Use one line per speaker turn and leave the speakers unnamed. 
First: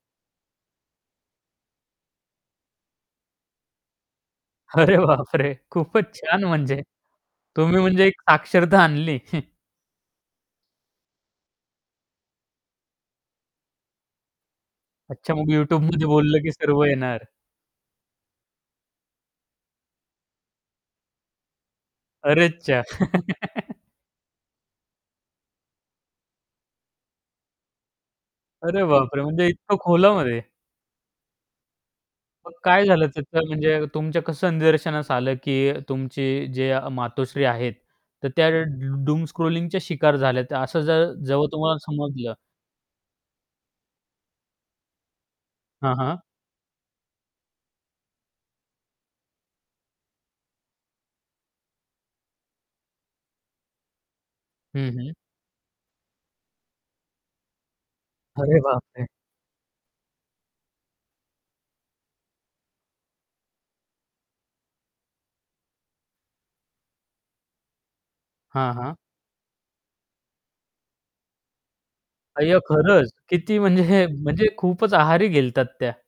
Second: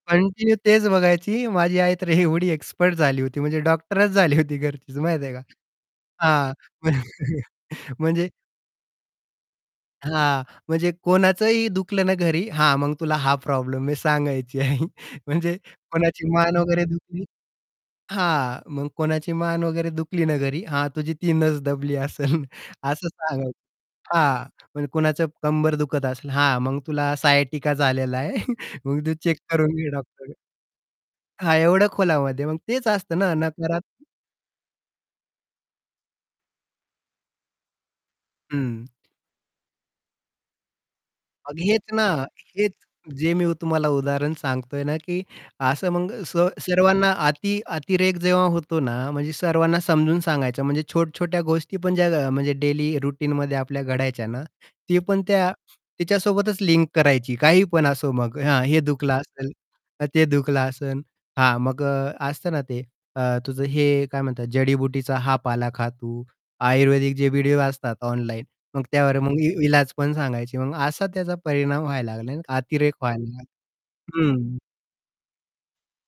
Continue तेच बघायची, माझी आई तर एवढी एक्सपर्ट झाली होती, म्हणजे डॉक्टरच झाली होती
अरे
घरचीच माहिती आहे का?
बापरे! खूपच छान
हां,
म्हणजे.
म्हण
तुम्ही म्हणजे एक
म्हणजे
साक्षरता आणली.
हां, म्हणजे कोणाचंही दुखलं ना, घरी, हां, मग तुला हा प्रॉब्लेम मी सांगायची आई.
अच्छा मग
म्हणजे
YouTube मध्ये
कोणाची
बोललं की
मान
सर्व
वगैरे दुखली
येणार.
हां, मग कोणाची मान वगैरे दुखली ना, घरी, हां, तुझी ती नस दबली असेल
अरे च्या!
असं सांगायचं हां, म्हणजे कुणाचं कंबर दुखत असेल, हां, मग तुला सायटिका झालेला आहे
अरे
मग तू
बापरे!
चेक
म्हणजे
करून
इतकं
घे डॉक्टरकडून.
खोलामध्ये.
हां, एवढं खोलामध्ये,
मग
मग
काय
तेच
झालं,
असत ना
त्याचं म्हणजे
नकारात
तुमच्या कसं निदर्शनास आलं, की तुमची जे या मातोश्री आहेत. तर त्या
हं.
डु डूम स्क्रॉलिंगच्या शिकार झाल्यात, असं ज जेव्हा
मग
तुम्हाला
हेच ना,
समजलं.
हेच जे मी तुम्हाला उदाहरण सांगतोय ना, की असं
हां,
मग
हां.
स सर्वांना अति अतिरेक जेव्हा होतो ना, म्हणजे सर्वांना समजून सांगायचं म्हणजे छोट्या-छोट्या गोष्टी पण ज्या अ, म्हणजे डेली रुटीनमध्ये आपल्या घडायच्या ना,
हं,
ती
हं.
पण त्या तिच्यासोबतच लिंक करायची. काही पण असो मग
अरे
हा हे
बापरे!
दुखलं असेल, का ते दुखलं असेल, हां, मग अ, असतं ना ते अ, तुझं हे काय म्हणतात जडीबुटीचा हा पाला खा तू. आयुर्वेदिक जे व्हिडिओ असतात ऑनलाईन,
हां,
मग
हां.
त्यावर मग इ इलाज पण सांगायची मग असा त्याचा परिणाम व्हायला लागला नाही का
अय्या
अतिरेक
खरंच.
व्हायला लागला.
किती म्हणजे म्हणजे
हं.
खूपच आहारी गेल्या होत्या त्या.